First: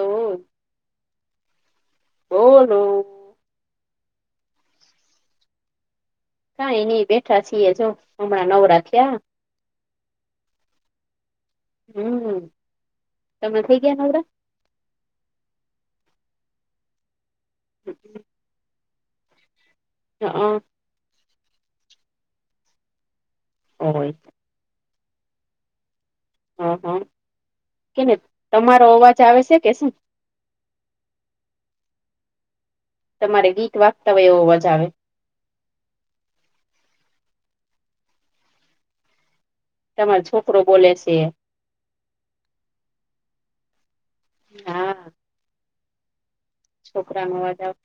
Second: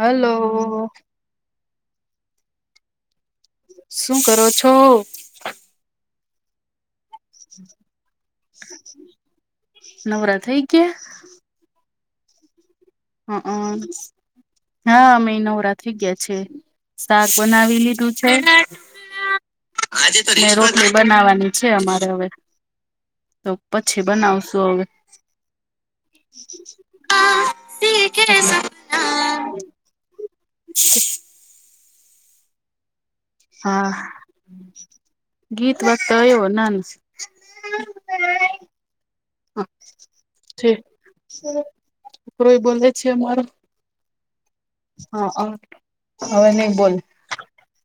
Hello! બોલો! શું કરો છો? કાંઈ ની બેઠા છીએ જો હમણાં નવરા થીયા. નવરા થઈ ગયા? હું... હ અ હા અમેય નવરા થઈ ગયા છે. શાક બનાવી લીધું છે. આજે તો. હં, બનાવાની છે અમારે હવે તો પછી હોય બનાવશું. તો. હ હ કેને તમારો અવાજ આવે સે કે શું? [inaudible] તમારે ગીત હા વાગતા હોય એવો અવાજ આવે. ગીત વાગતા હોય એવો! નાના. તમારો છોકરો બોલે છે એ. છોકરોય બોલે છે અમારો! હા અવે હવે નઈ બોલે. તાનવા જાવ.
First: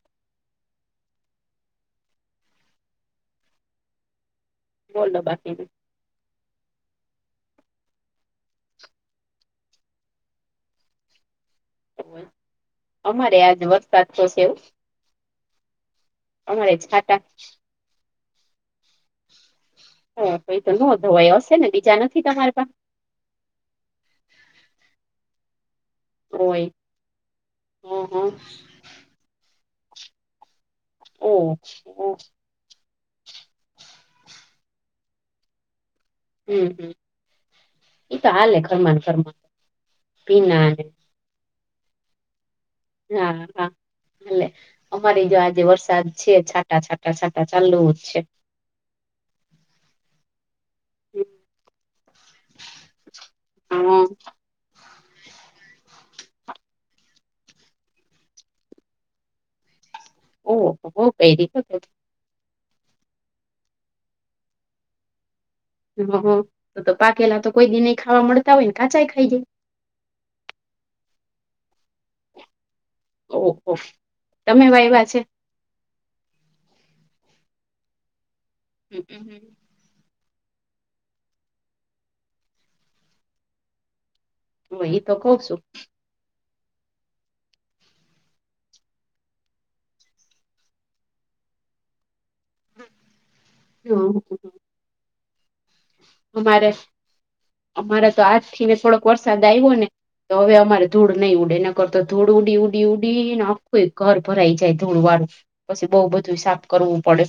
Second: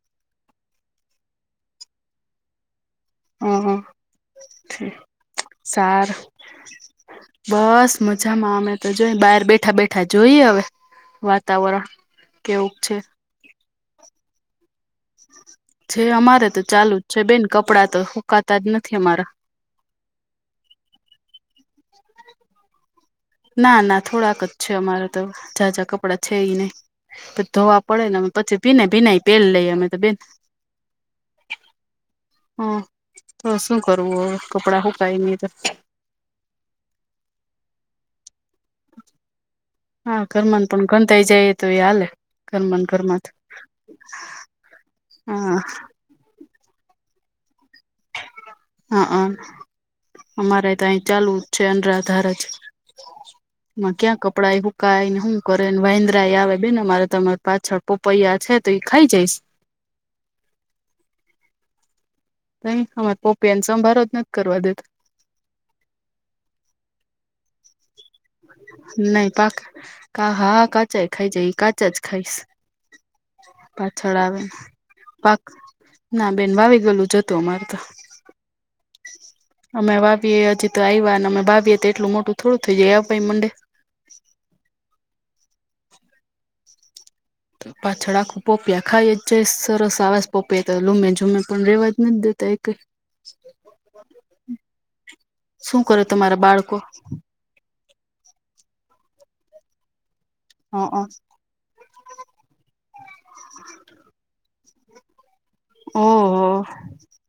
હ હ બોલો બાકી સારું. બસ મજામાં. અમે તો જોઈએ બાર બેઠા બેઠા જોઈએ અવે વાતાવરણ.. કેવું છે અમારે આજ વરસાદ તો સે... છે અમારે તો ચાલુ છાટા છે, બેન કપડાં તો હુંકાતા જ નથી અમારા.... હ પહીં તો નોંધોવાય અશે ને બીજા નથી તમારે પાસે.... ના ના થોડાક જ છે. અમારે તો ઝા ઝા કપડાં છેય નઇ. હોય ત ધોવા હ પડે હ ને અમે પછી ભીને ભીનાય પેર લઈએ અમે ત બેન... ઓ હ ઓકે. હ તો શું કરવુ અવે કપડા હુકાય ની ત? હું હું ઈ તો હાલે ઘર માં ને ઘર માં.... હા [inaudible] પણ ગંધાય જાયે તોયે હાલે [inaudible] ના હા લે અમારી જો હા આજે વરસાદ છે છાટા છાટા... છાટા છાટા ચાલુ જ છે. હા અ અમારે... તઈ ચાલુ છે અનરાધાર જ માં હા ક્યાં કપડા એ હું.. કાયને હું કરેને વાંદરા યે આવે બેન અમારે તો મારી પાછળ પપૈયા છે તો એ ખાઈ જઈશ. ઓ હો પેરી... તઇ અમા પપૈયાનો સંભાર નથી કરવા દેતો. હ તો તો પા... નહી ખાઈ જાય પાકા હા કાચા ઈ ખાઈ જાય કાચા... કાચા જ ખાઈશ ઓહો પાછળ આવે. તમે વાયવા છે ના બેન વાવી ગેલું જતું અમારે તો... હમ હમ... અમે વાવીએ હજી તો આવ્યાને અમે વાવીએ તો એટલું મોટું થોડું થઈ જાય આવાય મંડે... હ એ તો કઉ છું. પાછળ આખું પપૈયા ખાઈ જ જાય સરસ આવાસ પપૈયા તો લૂમે જુમે પણ રેવા જ નથી દેતા એકેઈ... [inaudible] હમ. શું કરે તમારા અમારે બાળકો? અમારે તો આજ થી થોડોક વરસાદ આવ્યો ને તો હવે અમારે હઅ ધૂળ નહી ઉડે નકર તો ધૂળ ઉડી ઉડી... ઉડી ઉડી ને આખું ઘર ભરાઈ જાય ધુલ વાડુ... પછી બહુ બધું ઓહો સાફ કરવું પડે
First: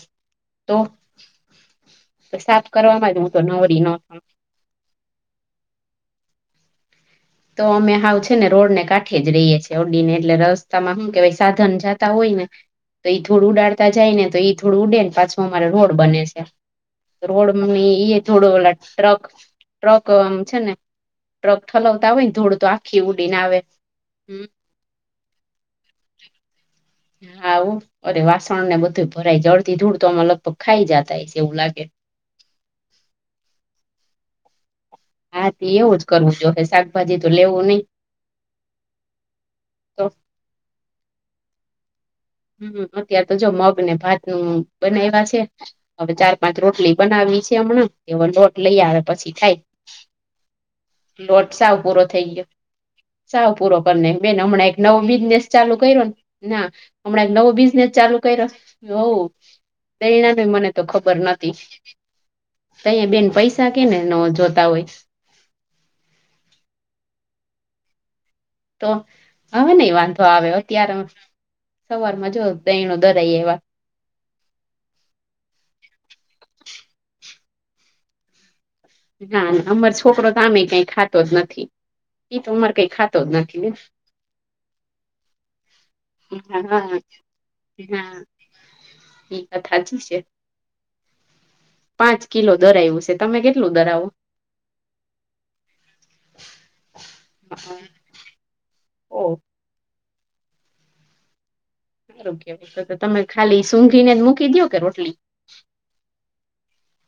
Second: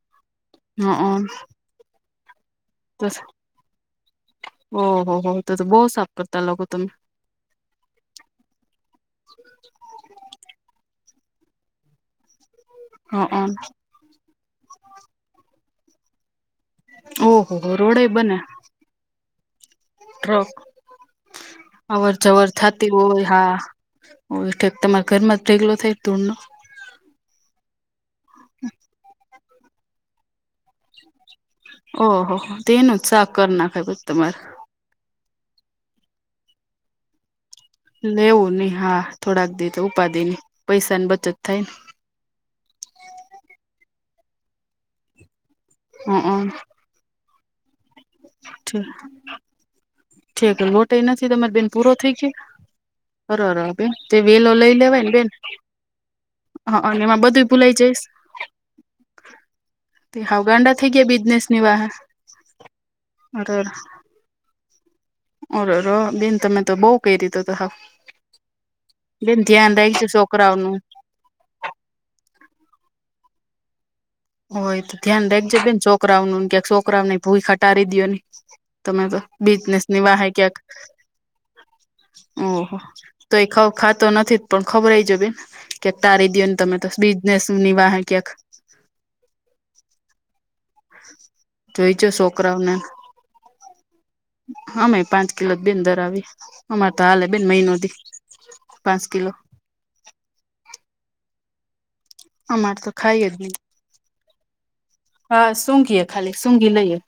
તો હઅ સાફ કરવા માં જ હું.... [unintelligible] ઓહ હો તો તો બહુ સાફ કરતા લાગો તમે.. તો અમે હાવ છે ને રોડ ને કાઠે જ રહીએ છીએ અડીને એટલે રસ્... શું કેવાય સાધન જાતા હોય ને તો એ હઅ ધૂળ ઉડાડતા... જાય ને તો ઈ ધુલ ઉડે ને પાછો અમારે રોડ બને છે રોડ ઓહોહો મને રોડે ઈ બને થોડો... ટ્રક ટ્રક આમ છે ને ટ્રક ઠલાવતો.... અવર જવર થતી હોય હા હમ તમારા ઘરમાં જ ઢગલો થાય ધુલ નો.... હા હો અરે વાસણ ને બધું ભરાય જાય અડધી ધૂડ તો અમે લગભગ ખાઈ જતા હશે છે એવું લાગે... ઓહ તો એનું જ શાક કરી નખાય પછી તમારે.. હા તી એવું જ કરવું જોહે શાકભાજી તો લેવું નહી.... લેવું નઈ હા થોડાક દી તો ઉપાધિ નહી પૈસા ની બચત થાય ને... અત્યારે તો જો મગ ને ભાત નું બનાવ્યા છે હવે ચાર ને પાંચ રોટલી.... બનાવી છે હમણાં એ લોટ હ લઈ આવે પછી થાય... ઠીક લોટ એ નથી લોટ તમારે બેન સાવ પૂરો થઈ થઇ ગયો. ગયો સાવ અરર પૂરો કરી તે નાખ્યું, બેન વેલો હમણાં લઈ એક નવો લેવાય ને બેન બિઝનેસ ચાલુ કર્યોને ના- હ અને એમાં હમણાં બધું નવો ભૂલાઈ બિઝનેસ જઈશ ચાલુ કર્યો? હોવ. તે હાવ દણાને મને ગાંડા તો થઈ ગયા ખબર બિઝનેસ નતી, ની વાહે તૈય બેન અરર પૈસા કેને નો જોત- [unintelligible] અરર ર બેન તમે તો બહું કઇરી તમે તો તો હાવ તો, બેન હવે ધ્યાન નહી રાખજો વાંધો આવે, છોકરાઓનું અત્યારે સવારમાં જો દયણું દરાઈ આવ્યા. ઓય તો ધ્યાન રાખજે બેન છોકરાઓ નું ક્યાક છોકરાઓને ભૂયખા ટારી દો નઈ. તમે તો ના ના અમાર બિઝનેસની વાહે છોકરો તો ક્યાંક આમે કઈ ખાતો જ નથી એ તો ઓહ અમારે કઈ ખાતો જ તો, એ નથી ને ખાતો નથી પણ ખવડવજે બેન કે- ટારી દયો ને, તમે તો બિઝનેસની વાહે ક્યાંક. ઇ વાત હાચી છે. જોઈજો પાંચ કિલો છોકરા ઓને. દરાયું છે તમે કેટલું દરાવો અમેય પાંચ કિલો જ બેન દરાવી, અમારે તો હાલે બેન મહિનો દી. પાંચ કિલો ઓ સારું અમારે કેવાય, તો તમે ખાઈ જ નહી ખાલી સૂઘીને જ મૂકી દયો કે રોટલી. હા સૂઘીએ [unintelligible] લઈએ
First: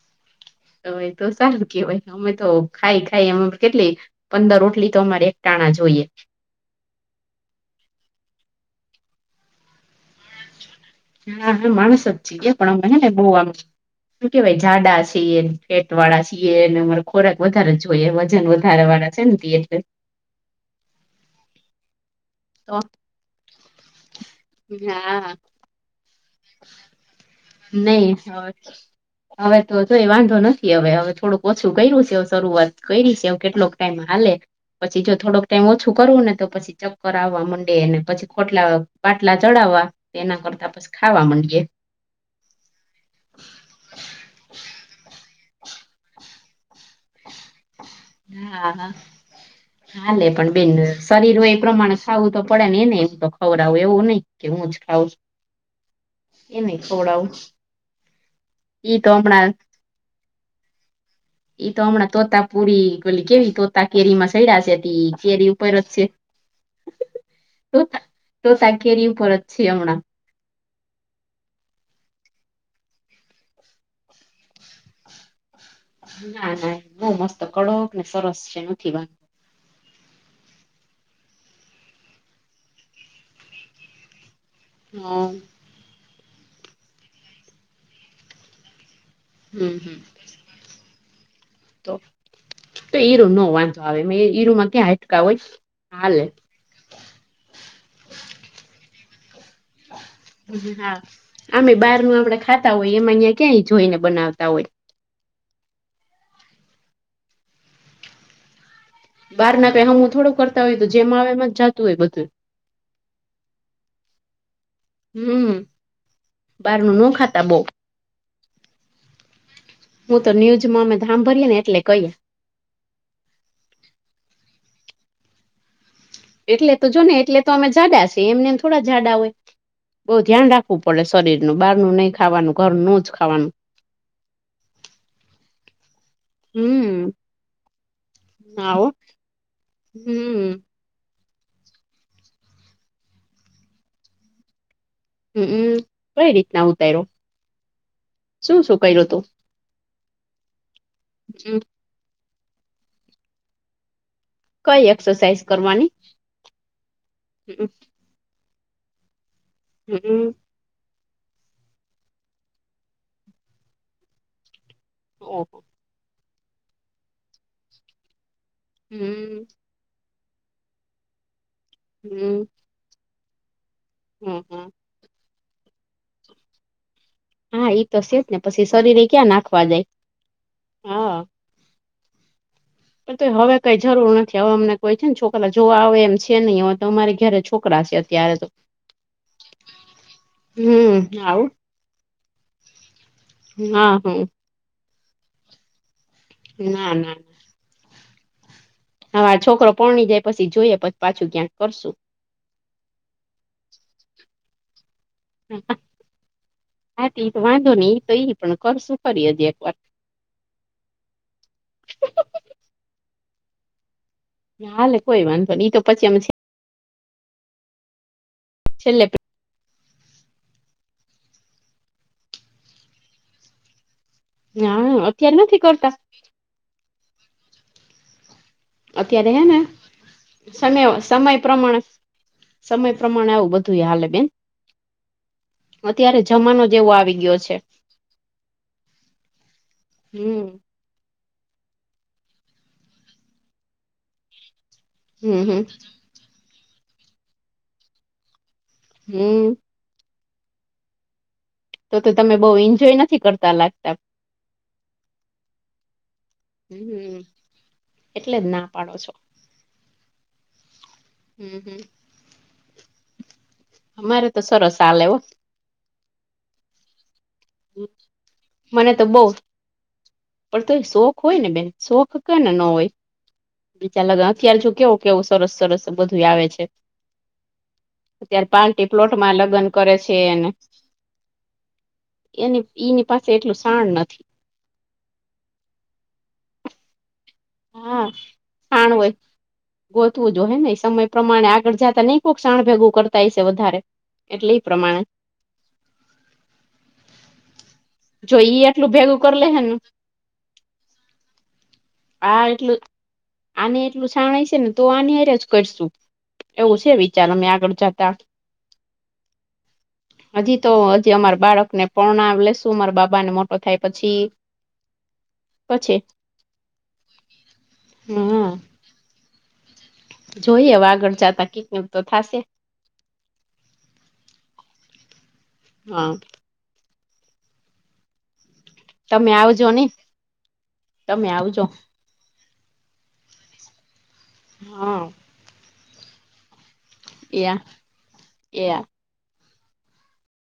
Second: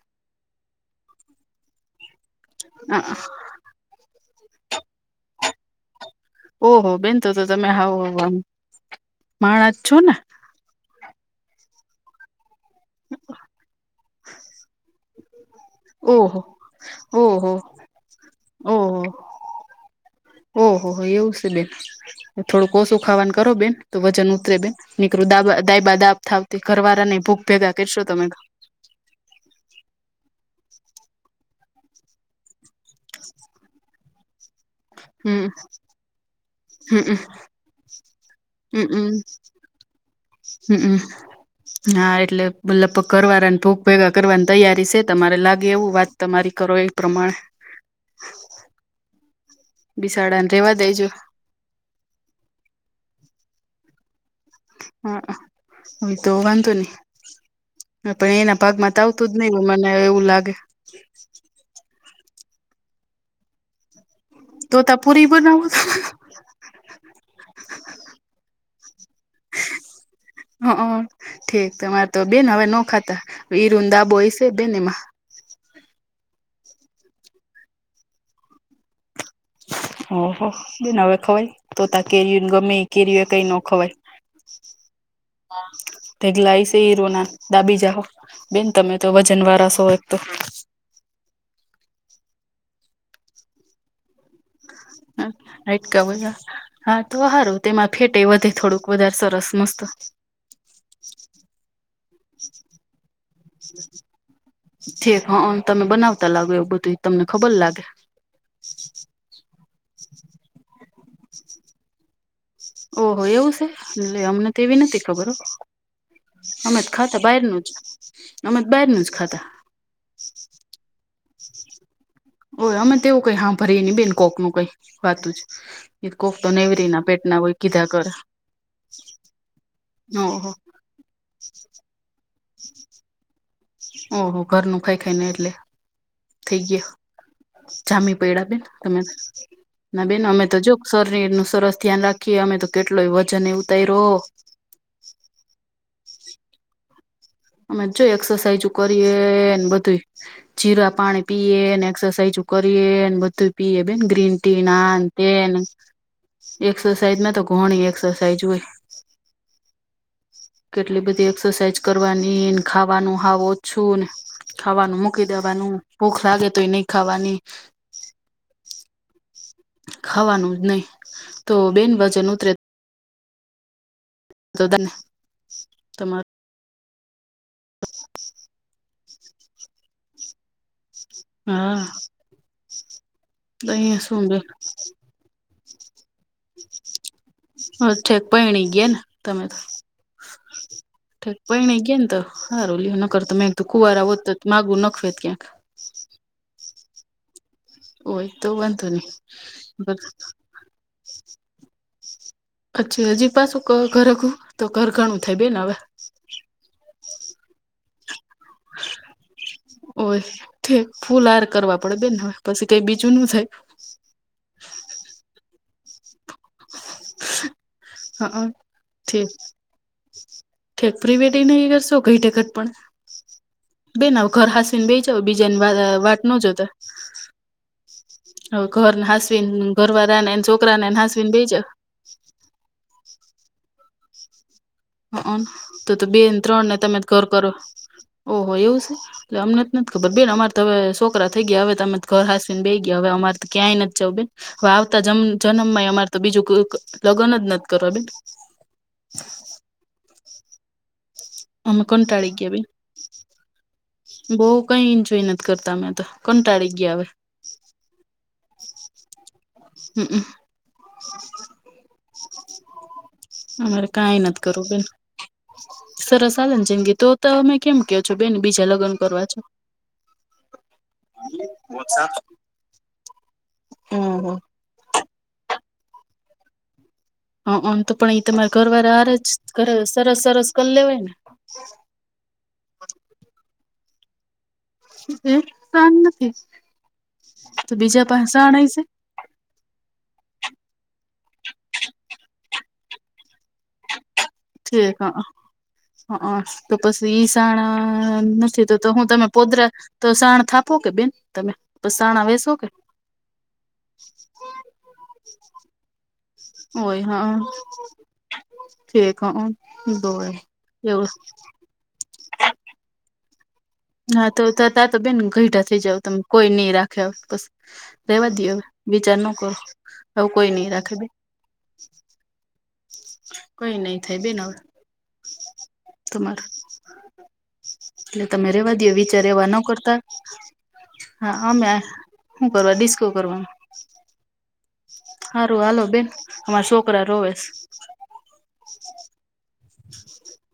તો સારું કેવાય, અમે તો ખાઈ ખાઈ અમે કેટલી - પંદર રોટલી તો અમારે એક ટાણા જોઈએ. ઓહો બેન, તો તો તમે હાવ આમ માણા જ છો ને? હા હા માણસ જ એ પણ અમે હેને બહુ આમ શું કેવાય જાડા છઈએ- પેટ વાળા ઓહો છઈએ, એને અમારે ખોરાક ઓહો વધારે જોઈએ વજન વધારે વાળા છે ને એટલે- ઓહ હો, એવું બેન, તો થોડું ખાવાનું કરો બેન તો વજન- નીકરુ હા દાબા દાબ થાવ તી ઘરવાળા ભૂ- નહી- [inaudible] હવે તો જોઈ વાંધો નથી, હવે હવે થોડુંક ઓછું કર્યું છે, શરૂઆત કરી છે કેટલોક ટાઈમ હાલે- પછી જો હમ થોડોક ટાઈમ ઓછું કરુ ને, તો પછી ચક્કર હમમ આવવા મંડે પછી બાટલા હમમ બાટલા ચડાવવા- તેના કરતા પસ હમમ ખાવા માંડીએ- હા એટલે મતલગ કરવાના ભૂગ ભેગા કરવાની તૈયારી છે તમારે લાગે- એવું વાત તમારી કરો- પ્રમાણે- હા હા હાલે બિસાડાને પણ બેન રેવા દેજો શરીર હો એ પ્રમાણે- ખાવું તો પડે ને ને એને એમ તો ખવરાવુ એવું નઈ- કે હું જ ખઉં હા એ તો વાંધો એનેય ખવડાવું- પણ એના ભાગમાં ઈ તો આવતું જ હમણાં નહી મને એવું લાગે- ઈ તો હમણાં તોતા પુરી ઓલી કેવી તોતા કેરીમાં- હઈરા છે, તો ત પૂરી કેરી બનાવો ઉપર હ જ છે. તોતા કેરી ઉપર જ છે હમણાં- હ ઠીક તમારે તો બેન હવે ન ખાતા, ઈરું નો દાબો હશે. બેન એમાં- ના ના બહુ મસ્ત નેકડક ને સરસ છે નથી વાંધ- ઓહો! બેનહવે ખવાય? તોતા કેરીયને ગમેઇ કેરી એકેય નોખવાય- [inaudible] હમ... ઢઈગલા ઈરો ના દાબી જા હો, બેન તમે તો વજન વાળા છો હમ એક તો- તો તો ઈરું માં ન વાંધો આવે. ઈરુમાં ક્યાં હાડકાં હા હોય? હાડકા હાલે- બધા હા તો સારું! તેમાં ફેટે વધે થોડુંક વધારે સરસ.. મસ્ત હા આમે બહાર નું આપડે ખાતા હોય, એમાં ન્યા ક્યાં એ જોઈને બનાવતા હોય. ઠીક હ તમે બનાવતા લાગો એવું બધું. તમને ખબર લાગે- બાર ના કંઈ સમૂ થોડું કરતા હોય. એતો જેમ આવે એમ જ જતું હોય બધું- ઓહો! એવું છે લે અમને તેવી નથી- ખબર હોય. હમ બહાર અમે તો નું ન ખાતા બઉ બહારનું જ અમે તો બારનું જ ખાતા- હું તો ન્યૂઝમાં અમે તો સાભરીએ ને એટલે કહીએ- ઓ અમે તેવું કંઈ સાંભરી એ નય. બેન કોક નું કંઈ વાતું જ- એ કોક એટલે તો નેવરી જો ના ને પેટ એટલે ના તો હોય અમે કીધા જાડા કરે છીએ. એમ નેમ થોડા જાડા હોય બઉ ધ્યાન ઓહો રાખવું. રાખવું પડે શરીરનું બહારનું નહીં ખાવાનું. ઘર નું જ ખાવાનું- ઓહ ઘરનું ખાઈ ખાઈને એટલે થઈ ગયો- હમ જામી પૈડા બેન આવો તમે. ના બેન અમે હમ તો જો- શરીર નું સરસ ધ્યાન રાખીએ અમે તો, કેટલોય વજન ઉતાયરો. હમમ! કઈ રીતના ઉતારીયો? અમે તો જો એક્સરસાઇઝ કરીએ ને બધું જીરા પાણી હમ પીએ ને એક્સરસાઇઝુ... કરીએ એને બધુંય પીયે બેન ગ્રીન. ના કઈ આ ન એક્સરસાઇઝ તેને કરવાની એક્સરસાઇઝ માં તો હમ ઘણી એક્સરસાાઈઝ હોય- હમમ - કેટલી બધી એક્સરસાાઈઝ કરવાનીને ખાવાનું હાવ ઓછું ને. ખાવાનું મૂકી ઓહો દેવાનું. ભૂખ લાગે તોય નહી ખાવાની. હમ- ખાવાનું જ નહી. તો બેન વજન હમ ઉતરે. હમ હમ દન તમા [inaudible] હા એતો છે જ ને પછી શરીરે ક્યાં નાખવા જાય? હા... હાઅ. પણ તો હવે કઈ જરૂર શું બે નથી. હવે અમને કોઈ છે ને છોકરા જોવા આવે એમ છે નહીં હવે તો અમારે ઘે હા ઠેક પૈણી ગ્યા ને તમે તા! હમ ઠેક આવું પૈણી ગ્યા ન તો હારું લ્યો ને ન કર તો મે કીધું હા કુવારા હોત હમ તો! માગું નખવેત ક્યાંક, ના -ના. હોય તો વાંધો નઈ. હવે આ છોકરો પૈણી જાય પછી જોઈએ, પછી પાછું ક્યાંક કરશું. અચ્છા હજી પાછું ઘર કરવુ? તો ઘર ઘણું થાય બેને હવે. હા ઈ તો વાંધો ની એ તો ઈ પણ કરશું ખરી હજી એક વાર. ઓય ઠીક ફૂલ હાર કરવા પડે બેન હવે પછી કંઈ બીજું ન થાય. હાલે કોઈ વાંધ ની ઈ તો પછી અમે છે ને, હા હ. છેલ્લે પે કે પ્રી વેડિંગ ન ઈ કરશો? ઘરડે ઘડપણ. બેન હવે ઘર હાસવીને બેહી હા જાવ. અત્યારે નથી બીજાની કરતા વાટ ન જોતા. હવે ઘરને અત્યારે હે ને હાસવીને ઘરવારા ને ન સમય છોકરાને ન હાસવીને સમય બેસી જાવ. પ્રમાણે સમય પ્રમાણે હવે બધુંય હાલે બેન. હ હ તો તો અત્યારે બેન જમાનો ત્રણ ને જેવો તમે ત આવી ઘર ગયો કરો. છે ઓહો એવું સે અમને તો નથી ખબર બેન હમ અમારે તો હવે સો કરા થઈ ગયા. હવે ત અમે ઘર હાસવીને બેહી ગયા હવે અમારે તો ક્યાંય નથી જવું બેન હવે આવતા જમ હમ હમ જનમ માંય અમારે તો બીજું કોક લગન જ નથી કરવા બેન હમ્મ અમે તો તો કંટાળી તમે બઉ એન્જોય નથી કરતા લાગતા. બઉ કઈ એન્જોય નથી કરતા અમેં તો કંટાળી ગયા હવે, હમ એટલે જ ના પાડો છો હ [unintelligible] હમ્મ [unintelligible] કાઈ અમારે તો નથી કરવું સરસ બેન હાલેે હો સરસ હાલે જિંદગી તો તમે કેમ કયો છો બેન બીજા લગન મને તો બઉ કરવા છે. પણ તોય શોખ હોય ને બેન શોખ કેને ન હોય. બીચા લગન હં અત્યાર જો કેવો કેવું સરસ- સરસ બધુંય આવે છે. [unintelligible] તો પણ ઈ અત્યારે તમારે પાર્ટી ઘરવારા હારે જ પ્લોટમાં લગ્ન ઘરે કરે છે સરસ સરસ એને કર લેવાય ને એની ઈની પાસે એટલું શાણ નથી. [inaudible] શાન નથી. તો હા બીજા પાસે શાન હશે સાણા હોય ગોતવું જોહે ને સમય પ્રમાણે આગળ નહી કોક શાણ ભેગુ કરતા હઈસે વધારે. એ ઠીક પ્રમાણે હ હ તો પછી ઈ સાણા જો ઈ નથી તો એટલું હું ભેગું તમે કરી લે હે પોદરા ને તો સાણ થાપો કે બેન તમે તો સાણા આ વેસો કે એટલું આને એટલું સાણ હયસે ને તો આની હાયરે જ કરશું. એવું છે વિચાર અમે આગળ જાતા ઠેક હઅ બવ એવું પણાવ લેશું મારા બાબા ને મોટો થાય પછી હા તો તા તો બેન ઘઈઢા થઈ જાવ પછી તમે કોઈ નઈ રાખે હવે પસી રેવા હા દયો હવે વિચાર ન કરો. હવે કોઈ નઈ જોઈએ હવે આગળ જતા કિક એવું તો થાશે. કંઇ નહીં થાય બેન હવે હા તમાર એટલે તમે રેવા દયો વિચાર તમે એવા ન આવજો ને કરતા. તમે હા આવજો અમે હું કરવા, ડિસ્કો કરવા. હા. હારું હાલો બેન અમાર છોકરા રોવેેશ. એ એ હા [inaudible]